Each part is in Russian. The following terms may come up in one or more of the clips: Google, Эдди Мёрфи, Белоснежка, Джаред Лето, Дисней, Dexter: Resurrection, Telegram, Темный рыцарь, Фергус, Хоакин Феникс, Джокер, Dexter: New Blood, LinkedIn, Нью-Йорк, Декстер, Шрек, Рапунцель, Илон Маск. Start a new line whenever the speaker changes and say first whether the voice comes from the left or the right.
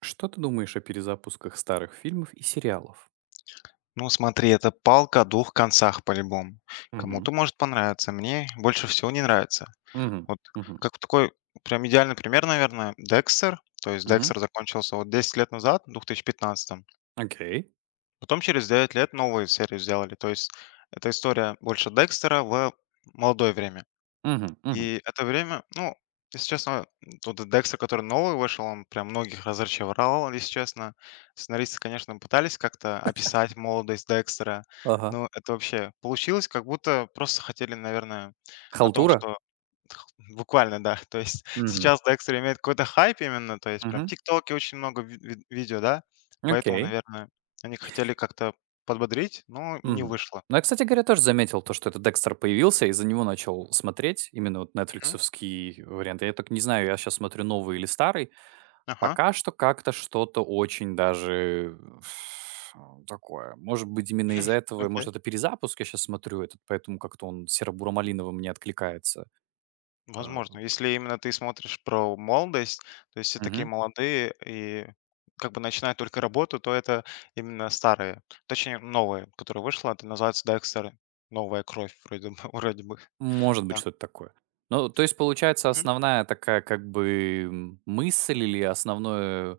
right: Что ты думаешь о перезапусках старых фильмов и сериалов?
left: Ну, смотри, это палка о двух концах по-любому.
right: Мгм.
left: Кому-то может понравиться, мне больше всего не нравится.
right: Мгм.
left: Вот
right: Мгм.
left: как такой прям идеальный пример, наверное, Декстер. То есть
right: Мгм.
left: Декстер закончился вот 10 лет назад, в 2015.
right: Окей.
left: Потом через 9 лет новую серию сделали. То есть это история больше Декстера в молодое время.
right: Мгм. Мгм.
left: И это время, ну, если честно, тот "Декстер", который новый вышел, он прям многих разочаровал, если честно. Сценаристы, конечно, пытались как-то описать молодость Декстера,
right: Ага.
left: но это вообще получилось, как будто просто хотели, наверное, на том,
right: Халтура?
left: что х буквально, да. То есть
right: Мгм.
left: сейчас Декстер имеет какой-то хайп именно, то есть прям в
right: Мгм.
left: "ТикТоке" очень много ви ви видео, да, поэтому,
right: Окей.
left: наверное, они хотели как-то подбодрить, но не
right: Мгм.
left: вышло.
right: Ну, я, кстати говоря, тоже заметил то, что этот Декстер появился, и из-за него начал смотреть именно вот
left: Мгм.
right: нетфликсовский вариант. Я только не знаю, я сейчас смотрю новый или старый.
left: Ага.
right: Пока что как-то что-то очень даже такое. Может быть, именно из-за этого,
left: Окей.
right: может, это перезапуск я сейчас смотрю этот, поэтому как-то он серо-буромалиново мне откликается. А.
left: Возможно, если именно ты смотришь про молодость, то есть все такие
right: Мгм.
left: молодые и как бы начинают только работу, то это именно старые, точнее новые, которая вышла, это называется Dexter, новая кровь вроде бы, вроде бы.
right: Может быть,
left: Да.
right: что-то такое. Ну, то есть, получается,
left: Мгм.
right: основная такая как бы мысль или основное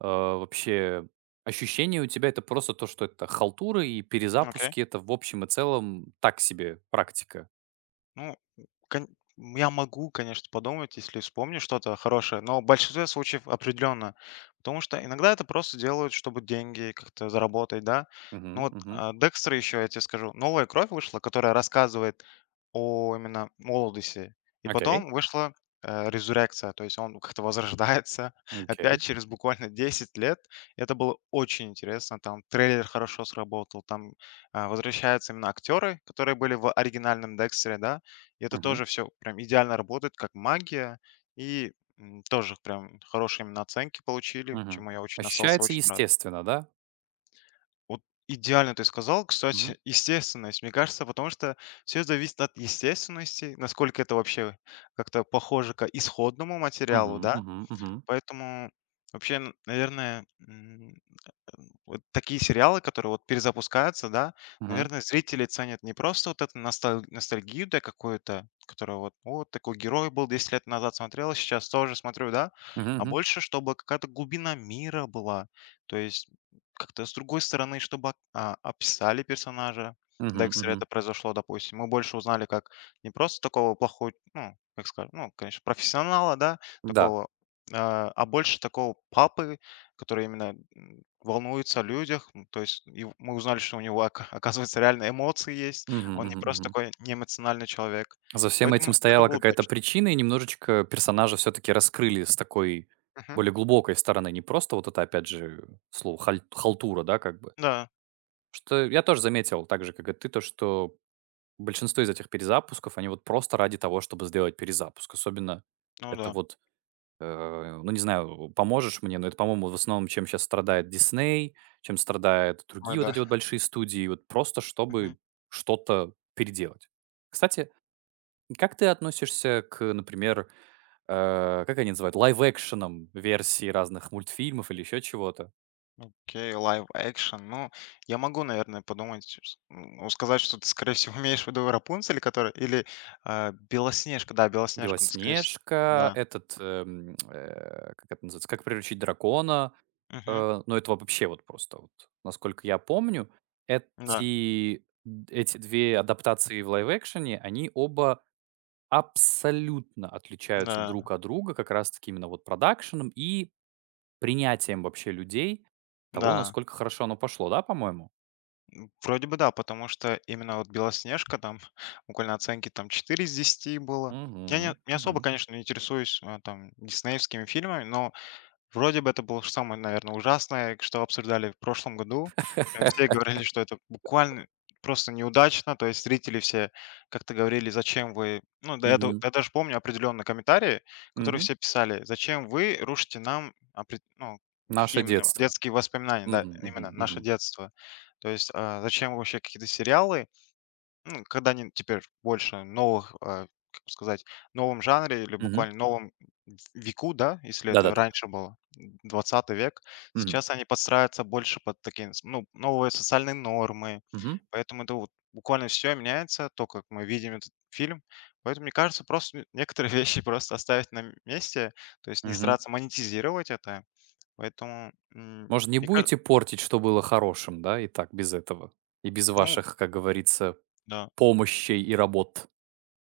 right: вообще ощущение у тебя это просто то, что это халтура и
left: Окей.
right: перезапуски это в общем и целом так себе практика.
left: Ну Кон я могу, конечно, подумать, если вспомню что-то хорошее, но в большинстве случаев определенно. Потому что иногда это просто делают, чтобы деньги как-то заработать, да. Ну
right: Мгм,
left: вот,
right: мгм.
left: Декстер еще, я тебе скажу, новая кровь вышла, которая рассказывает о именно молодости. И
right: Окей,
left: потом вышла резурекция, то есть он как-то возрождается опять
right: окей.
left: через буквально 10 лет. Это было очень интересно, там трейлер хорошо сработал, там возвращаются именно актеры, которые были в оригинальном Декстере, да, и это
right: Мгм,
left: тоже все прям идеально работает, как магия. И, тоже прям хорошие именно оценки получили,
right: мгм.
left: чему я очень остался
right: Ощущается
left: очень рад.
right: естественно, да?
left: Вот идеально ты сказал, кстати, естественность, мне кажется, потому что все зависит от естественности, насколько это вообще как-то похоже к исходному материалу,
right: Мгм,
left: да.
right: мгм, мгм,
left: Поэтому вообще, н наверное, вот такие сериалы, которые вот перезапускаются, да,
right: мгм,
left: наверное, зрители ценят не просто вот эту ностальгию, да, какую-то, которая вот: "Вот такой герой был 10 лет назад, смотрел, а сейчас тоже смотрю", да, а
right: мгм,
left: больше, чтобы какая-то глубина мира была. То есть как-то с другой стороны, чтобы, описали персонажа. Да,
right: мгм, мгм,
left: если
right: мгм.
left: это произошло, допустим, мы больше узнали как не просто такого плохого, ну, как скажем, ну, конечно, профессионала, да,
right: Да.
left: такого, больше такого папы, который именно волнуется о людях. То есть и мы узнали, что у него, оказывается, реально эмоции есть.
right: Мгм,
left: Он не
right: мгм,
left: просто
right: мгм.
left: такой неэмоциональный человек.
right: За всем
left: Поэтому
right: этим
left: это
right: стояла
left: было
right: какая-то
left: удачно.
right: причина, и немножечко персонажа все-таки раскрыли с такой
left: Мгм.
right: более глубокой стороны. Не просто вот это, опять же, слово халтура, да, как бы.
left: Да,
right: Что я тоже заметил, так же, как и ты, то, что большинство из этих перезапусков, они вот просто ради того, чтобы сделать перезапуск. Особенно
left: ну
right: это
left: да.
right: вот, ну, не знаю, поможешь мне, но это, по-моему, в основном, чем сейчас страдает Дисней, чем страдают
left: Ой,
right: другие вот
left: да.
right: эти вот большие студии, вот просто
left: Мгм.
right: чтобы что-то переделать. Кстати, как ты относишься к, например, как они называют, лайв-экшенам версии разных мультфильмов или еще чего-то?
left: Окей, live action. Ну, я могу, наверное, подумать, ну, сказать, что ты, скорее всего, имеешь в виду Рапунцель, который... Или Белоснежка, да, Белоснежка, ну, скорее всего,
right: Белоснежка,
left: да.
right: этот, как это называется, как приручить дракона.
left: Мгм.
right: Ну, это вообще вот просто, вот, насколько я помню,
left: Да,
right: эти, эти две адаптации в лайв-экшене, они оба абсолютно отличаются
left: да,
right: друг от друга, как раз-таки именно вот продакшеном и принятием вообще людей того,
left: да.
right: насколько хорошо оно пошло, да, по-моему?
left: Вроде бы да, потому что именно вот "Белоснежка", там буквально оценки там 4 из 10 было. Я не
right: Мгм,
left: не особо,
right: мгм.
left: конечно, интересуюсь, там диснеевскими фильмами, но вроде бы это было ж самое, наверное, ужасное, что обсуждали в прошлом году. Прям все говорили, что это буквально просто неудачно. То есть зрители все как-то говорили, зачем вы... Ну, да, я,
right: Мгм,
left: я даже помню определенные комментарии, которые
right: мгм.
left: все писали, зачем вы рушите нам ну, какие
right: Наше
left: именно
right: детство.
left: детские воспоминания, да,
right: Мгм,
left: именно
right: мгм,
left: наше
right: мгм,
left: детство. То есть зачем вы вообще какие-то сериалы ну, когда они теперь больше новых, как бы сказать, новом жанре или
right: мгм.
left: буквально новом в веку, да, если это
right: Да-да-да.
left: раньше было, 20 век,
right: Мгм,
left: сейчас они подстраиваются больше под такие, с ну, новые социальные нормы.
right: мгм,
left: Поэтому это вот буквально все меняется, то, как мы видим этот фильм. Поэтому, мне кажется, просто н некоторые вещи просто оставить на месте, то есть не
right: мгм.
left: стараться монетизировать это. Поэтому,
right: Может, не
left: мне кажется,
right: будете портить, что было хорошим, да, и так без этого? И без
left: ну
right: ваших, как говорится,
left: да.
right: помощей и работ.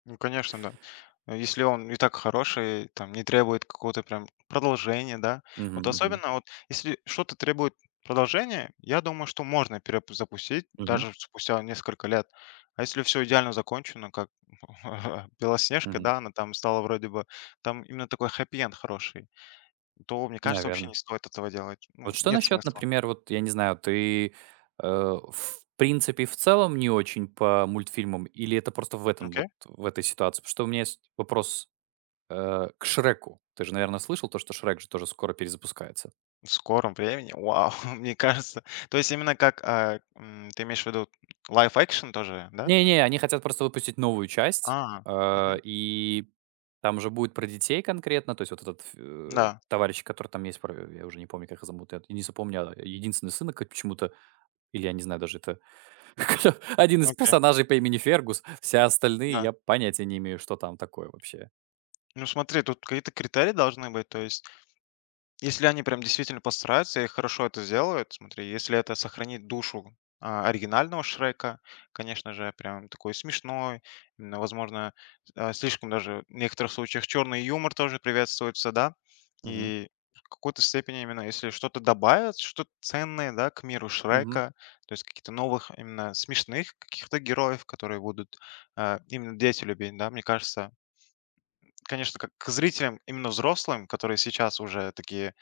left: Ну, конечно, да. Если он и так хороший, там, не требует какого-то прям продолжения, да.
right: Мгм,
left: Вот
right: мгм,
left: особенно вот, если что-то требует продолжения, я думаю, что можно перезапустить
right: мгм,
left: даже спустя несколько лет. А если все идеально закончено, как Белоснежка,
right: мгм.
left: да, она там стала вроде бы, там именно такой хэппи-энд хороший, то, мне кажется, вообще не
right: Наверно.
left: стоит этого делать.
right: Вот
left: Ну,
right: что
left: нет
right: насчет,
left: смысла.
right: например, вот, я не знаю, ты, в принципе, в целом не очень по мультфильмам или это просто в этом
left: Окей?
right: вот, в этой ситуации? Потому что у меня есть вопрос к "Шреку". Ты же, наверное, слышал то, что "Шрек" же тоже скоро перезапускается?
left: В скором времени. Вау, мне кажется. То есть именно как, ты имеешь в виду live action тоже, да?
right: Не-не, они хотят просто выпустить новую часть,
left: А, мгм.
right: и там же будет про детей конкретно. То есть вот этот
left: Да,
right: товарищ, который там есть, про я уже не помню, как его зовут, я не запомню, единственный сын как почему-то, или я не знаю даже, это один из
left: окей,
right: персонажей по имени Фергус. Все остальные
left: да.
right: я понятия не имею, что там такое вообще.
left: Ну смотри, тут какие-то критерии должны быть, то есть если они прям действительно постараются и хорошо это сделают, смотри, если это сохранит душу оригинального Шрека, конечно же, прям такой смешной, именно, возможно, слишком даже в некоторых случаях черный юмор тоже приветствуется, да,
right: Мгм.
left: и в какой-то степени именно если что-то добавят, что-то ценное, да, к миру
right: Мгм.
left: Шрека, то есть каких-то новых именно смешных каких-то героев, которые будут именно дети любить, да, мне кажется, конечно, как к зрителям, именно взрослым, которые сейчас уже такие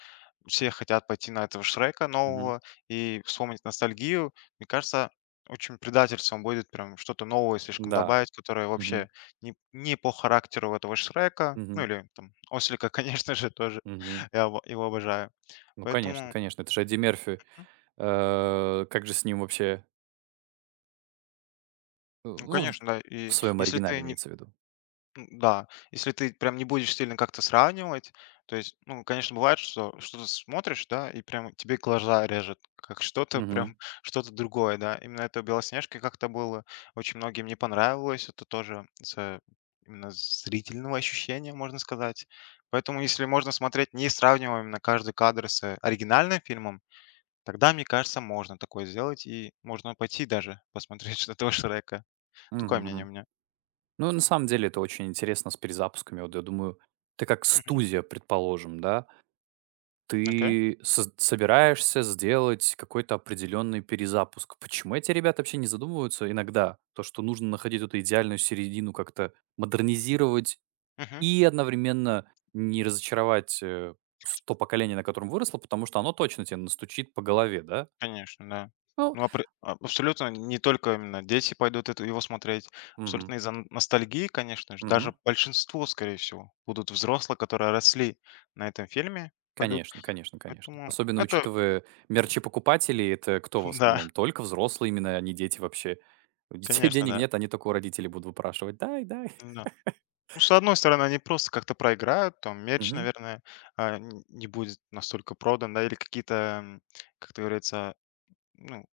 left: все хотят пойти на этого Шрека
right: Мгм.
left: нового и вспомнить ностальгию. Мне кажется, очень предательством будет прям что-то новое слишком
right: Да.
left: добавить, которое
right: Мгм.
left: вообще не, не по характеру этого Шрека, ну
right: Мгм.
left: или там Ослика, конечно же, тоже.
right: Мгм.
left: Я его обожаю.
right: Ну, конечно,
left: Поэтому,
right: конечно. Это же Эдди Мерфи.
left: м,
right: Как же с ним вообще,
left: ну,
right: ну,
left: конечно, да.
right: в
left: И
right: своем
left: если ты
right: оригинале
left: не
right: имеется в виду.
left: Да, если ты прям не будешь сильно как-то сравнивать, то есть, ну, конечно, бывает, что что-то смотришь, да, и прям тебе глаза режет, как что-то
right: Мгм.
left: прям, что-то другое, да. Именно это у Белоснежки как-то было, очень многим не понравилось, это тоже из-за именно зрительного ощущения, можно сказать. Поэтому, если можно смотреть, не сравнивая именно каждый кадр с оригинальным фильмом, тогда, мне кажется, можно такое сделать, и можно пойти даже посмотреть что-то Шрека.
right: Мгм,
left: Такое мнение у
right: мгм.
left: меня.
right: Ну, на самом деле это очень интересно с перезапусками. Вот я думаю, ты как
left: Мгм.
right: студия, предположим, да,
left: Окей.
right: ты соз собираешься сделать какой-то определенный перезапуск. Почему эти ребята вообще не задумываются иногда? То, что нужно находить вот эту идеальную середину, как-то модернизировать
left: Мгм.
right: и одновременно не разочаровать, с то поколение, на котором выросло, потому что оно точно тебе настучит по голове, да?
left: Конечно, да.
right: Ну,
left: Ну, апре а абсолютно не только именно дети пойдут это его смотреть.
right: мгм.
left: Абсолютно из-за н ностальгии, конечно же,
right: Мгм.
left: даже большинство, скорее всего, будут взрослые, которые росли на этом фильме, пойдут.
right: Конечно, конечно, конечно.
left: Поэтому
right: Особенно
left: это
right: учитывая мерчепокупателей, это кто в
left: да,
right: основном? Только взрослые именно, а не дети вообще. У детей
left: конечно,
right: денег
left: да.
right: нет, они только у родителей будут выпрашивать: "Дай, дай".
left: Да. Ну, с одной стороны, они просто как-то проиграют, там мерч,
right: Мгм.
left: наверное, а, н не будет настолько продан, да, или какие-то, как это говорится, ну,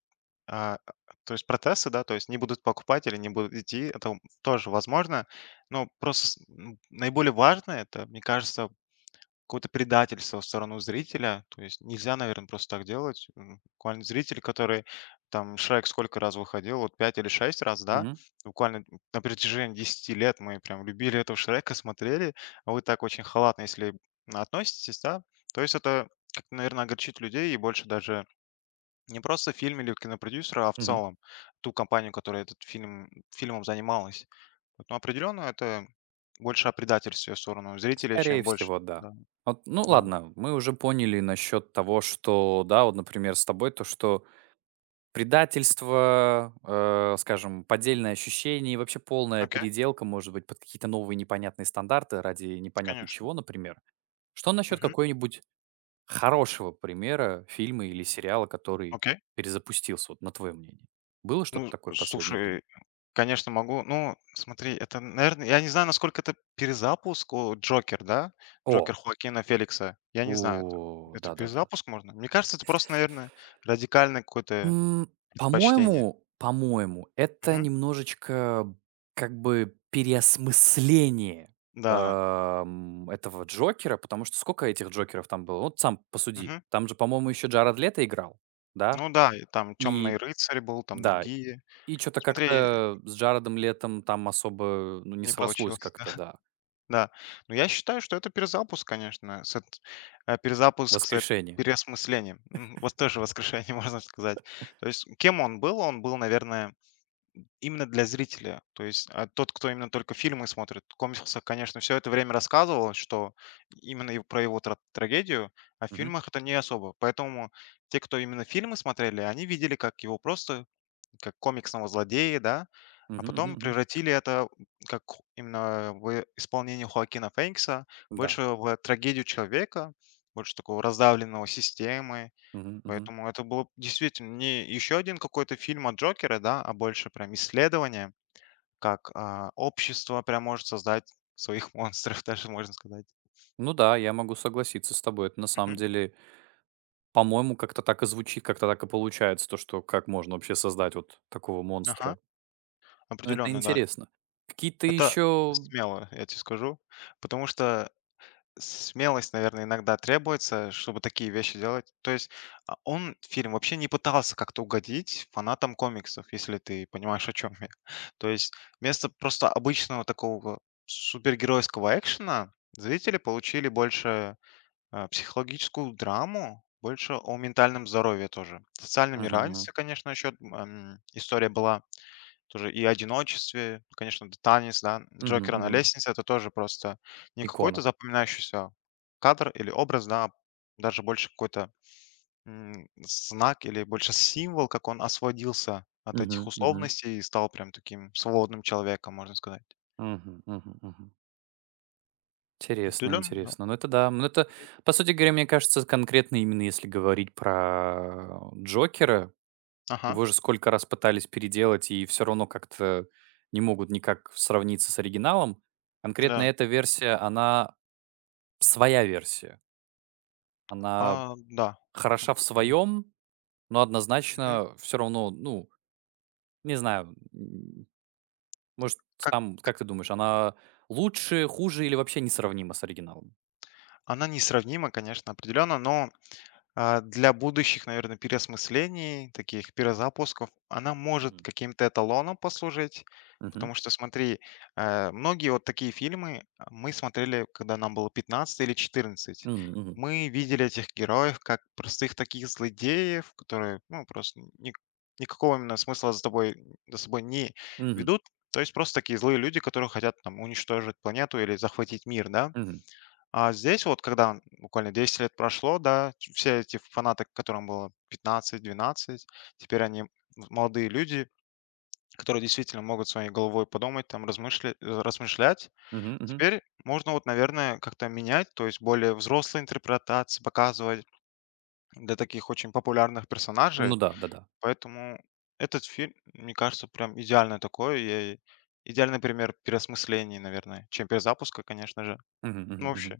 left: А, то есть протесты, да, то есть не будут покупать или не будут идти, это тоже возможно. Но просто наиболее важное это, мне кажется, какое-то предательство в сторону зрителя. То есть нельзя, наверное, просто так делать. Буквально зритель, который там Шрек сколько раз выходил, вот 5 или 6 раз, да,
right: Мгм.
left: буквально на протяжении 10 лет мы прям любили этого Шрека, смотрели, а вы так очень халатно, если относитесь, да, то есть это, наверное, огорчит людей и больше даже не просто фильм или кинопродюсера, а в
right: Мгм.
left: целом ту компанию, которая этот фильм, фильмом занималась. Вот, но определенно это больше о предательстве в сторону зрителя, чем
right: Скорее
left: больше.
right: всего, да.
left: Да,
right: Вот, ну
left: да.
right: ладно, мы уже поняли насчет того, что, да, вот, например, с тобой то, что предательство, скажем, поддельное ощущение и вообще полная
left: Окей,
right: переделка, может быть, под какие-то новые непонятные стандарты ради непонятно
left: конечно.
right: чего, например. Что насчет
left: Мгм.
right: какой-нибудь хорошего примера фильма или сериала, который
left: Окей.
right: перезапустился, вот на твое мнение? Было что-то
left: Ну,
right: такое в последнее время?
left: слушай, конечно, могу. Ну, смотри, это, наверное, я не знаю, насколько это перезапуск о, Джокер, да?
right: О,
left: Джокер Хоакина Феликса. Я не знаю.
right: о,
left: Это
right: да-да-да.
left: перезапуск можно? Мне кажется, это просто, наверное, радикальное какое-то
right: М,
left: предпочтение.
right: По-моему, по-моему, это
left: Мгм.
right: немножечко как бы переосмысление,
left: Да.
right: этого Джокера, потому что сколько этих Джокеров там было? Вот сам посуди.
left: Мгм.
right: Там же, по-моему, еще Джаред Лето играл, да?
left: Ну да, и там "Темный
right: И
left: рыцарь" был, там
right: да,
left: другие.
right: и что то
left: Смотри,
right: как-то с Джаредом Летом там особо, ну, не
left: не
right: срослось
left: получилось.
right: как-то, да.
left: Да. Но я считаю, что это перезапуск, конечно, перезапуск
right: Воскрешение.
left: переосмыслением. Вот тоже воскрешение, можно сказать. То есть кем он был? Он был, наверное, именно для зрителя. То есть, тот, кто именно только фильмы смотрит. В конечно, все это время рассказывал, что именно его про его трагедию, а в
right: Мгм.
left: фильмах это не особо. Поэтому те, кто именно фильмы смотрели, они видели, как его просто как комиксного злодея, да, а
right: Мгм мгм
left: потом
right: мгм.
left: превратили это именно в исполнении Хоакина Феникса
right: Да.
left: больше в трагедию человека, больше такого раздавленного системы.
right: Мгм мгм.
left: Поэтому это было действительно не еще один какой-то фильм от Джокера, да, а больше прям исследование, как общество прям может создать своих монстров, даже можно сказать.
right: Ну да, я могу согласиться с тобой. Это на самом
left: Мгм.
right: деле, по-моему, как-то так и звучит, как-то так и получается, то, что как можно вообще создать вот такого
left: Ага,
right: монстра. Но это
left: определенно, да.
right: интересно. Какие-то
left: Это
right: еще
left: смело, я тебе скажу, потому что смелость, наверное, иногда требуется, чтобы такие вещи делать. То есть он, фильм, вообще не пытался как-то угодить фанатам комиксов, если ты понимаешь, о чем я. То есть вместо просто обычного такого супергеройского экшена зрители получили больше психологическую драму, больше о ментальном здоровье тоже. Социальном
right: мгм.
left: неравенстве, конечно, еще история была. Тоже и одиночестве, конечно, д танец, да, Джокера на лестнице - это тоже просто не
right: Икона.
left: какой-то запоминающийся кадр или образ, да, а даже больше какой-то, знак или больше символ, как он освободился от
right: Мгм
left: этих
right: мгм.
left: условностей и стал прям таким свободным человеком, можно сказать.
right: Мгм мгм мгм. Интересно,
left: Определенно, да.
right: интересно. Ну это да. Ну это, по сути говоря, мне кажется, конкретно именно если говорить про Джокера.
left: Ага,
right: Его же сколько раз пытались переделать, и все равно как-то не могут никак сравниться с оригиналом. Конкретно
left: да.
right: эта версия, она своя версия. Она
left: А, да. Ну,
right: хороша в
left: как бы,
right: своем, но
left: мгм.
right: однозначно все равно, ну, не знаю, может,
left: Как
right: там, как ты думаешь, она лучше, хуже или вообще несравнима с оригиналом?
left: она несравнима, конечно, определенно, но для будущих, наверное, переосмыслений, таких перезапусков, она может
right: Мгм.
left: каким-то эталоном послужить.
right: Мгм.
left: Потому что, смотри, многие вот такие фильмы мы смотрели, когда нам было 15 или 14.
right: Мгм, мгм.
left: Мы видели этих героев как простых таких злодеев, которые, ну, просто никакого именно смысла за тобой, за собой не
right: Мгм.
left: ведут. То есть просто такие злые люди, которые хотят там уничтожить планету или захватить мир, да?
right: Мгм.
left: А здесь вот, когда буквально 10 лет прошло, да, все эти фанаты, которым было 15-12, теперь они молодые люди, которые действительно могут своей головой подумать, там, размышлять.
right: Мгм,
left: Теперь можно вот, наверное, как-то менять, то есть более взрослые интерпретации показывать для таких очень популярных
right: ну
left: персонажей.
right: да, да-да.
left: Поэтому этот фильм, мне кажется, прям идеально такой, и идеальный пример переосмысления, наверное, чем перезапуска, конечно же.
right: Мгм,
left: Ну, вообще,
right: мгм.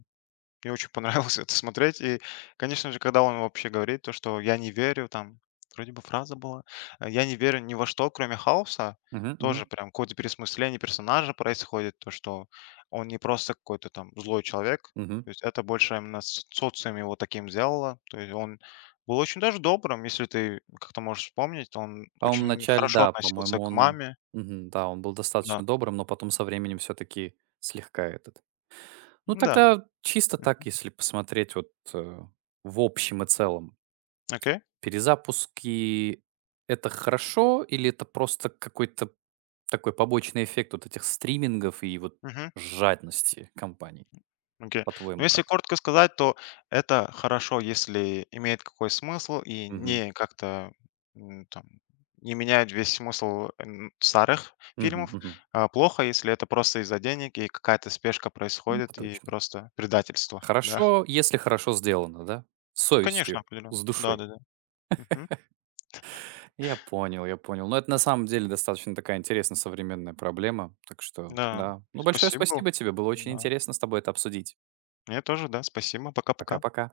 left: мне очень понравилось это смотреть. И, конечно же, когда он вообще говорит то, что я не верю, там, вроде бы фраза была, я не верю ни во что, кроме хаоса,
right: Мгм, мгм.
left: тоже прям какое-то переосмысление персонажа происходит, то, что он не просто какой-то там злой человек, то
right: Мгм.
left: есть это больше именно социум его таким сделало, то есть он был очень даже добрым, если ты как-то можешь вспомнить, он
right: По-моему,
left: очень
right: вначале,
left: хорошо
right: да,
left: относился
right: по-моему,
left: к
right: он
left: маме,
right: мгм, да, он был
left: да,
right: достаточно добрым, но потом со временем все-таки слегка этот. Ну,
left: да,
right: тогда чисто так, если посмотреть вот в общем и целом,
left: окей,
right: перезапуски — это хорошо или это просто какой-то такой побочный эффект вот этих стримингов и вот жадности компаний?
left: окей. Ну,
right: По-твоему,
left: если
right: как?
left: коротко сказать, то это хорошо, если имеет какой смысл и
right: Мгм.
left: не как-то там не меняет весь смысл старых
right: Мгм,
left: фильмов.
right: мгм.
left: А плохо, если это просто из-за денег и какая-то спешка
right: Ну, это
left: происходит и
right: точно.
left: просто предательство, да.
right: Хорошо, если хорошо сделано, да? С
left: Ну, конечно,
right: совестью,
left: определенно.
right: с душой.
left: Да-да-да. Мгм.
right: Я понял, я понял. Но это на самом деле достаточно такая интересная современная проблема. Так что,
left: Да.
right: да. Ну, большое
left: Спасибо.
right: спасибо тебе, было очень
left: Да.
right: интересно с тобой это обсудить.
left: Мне тоже, да. Спасибо. Пока-пока.
right: Пока-пока.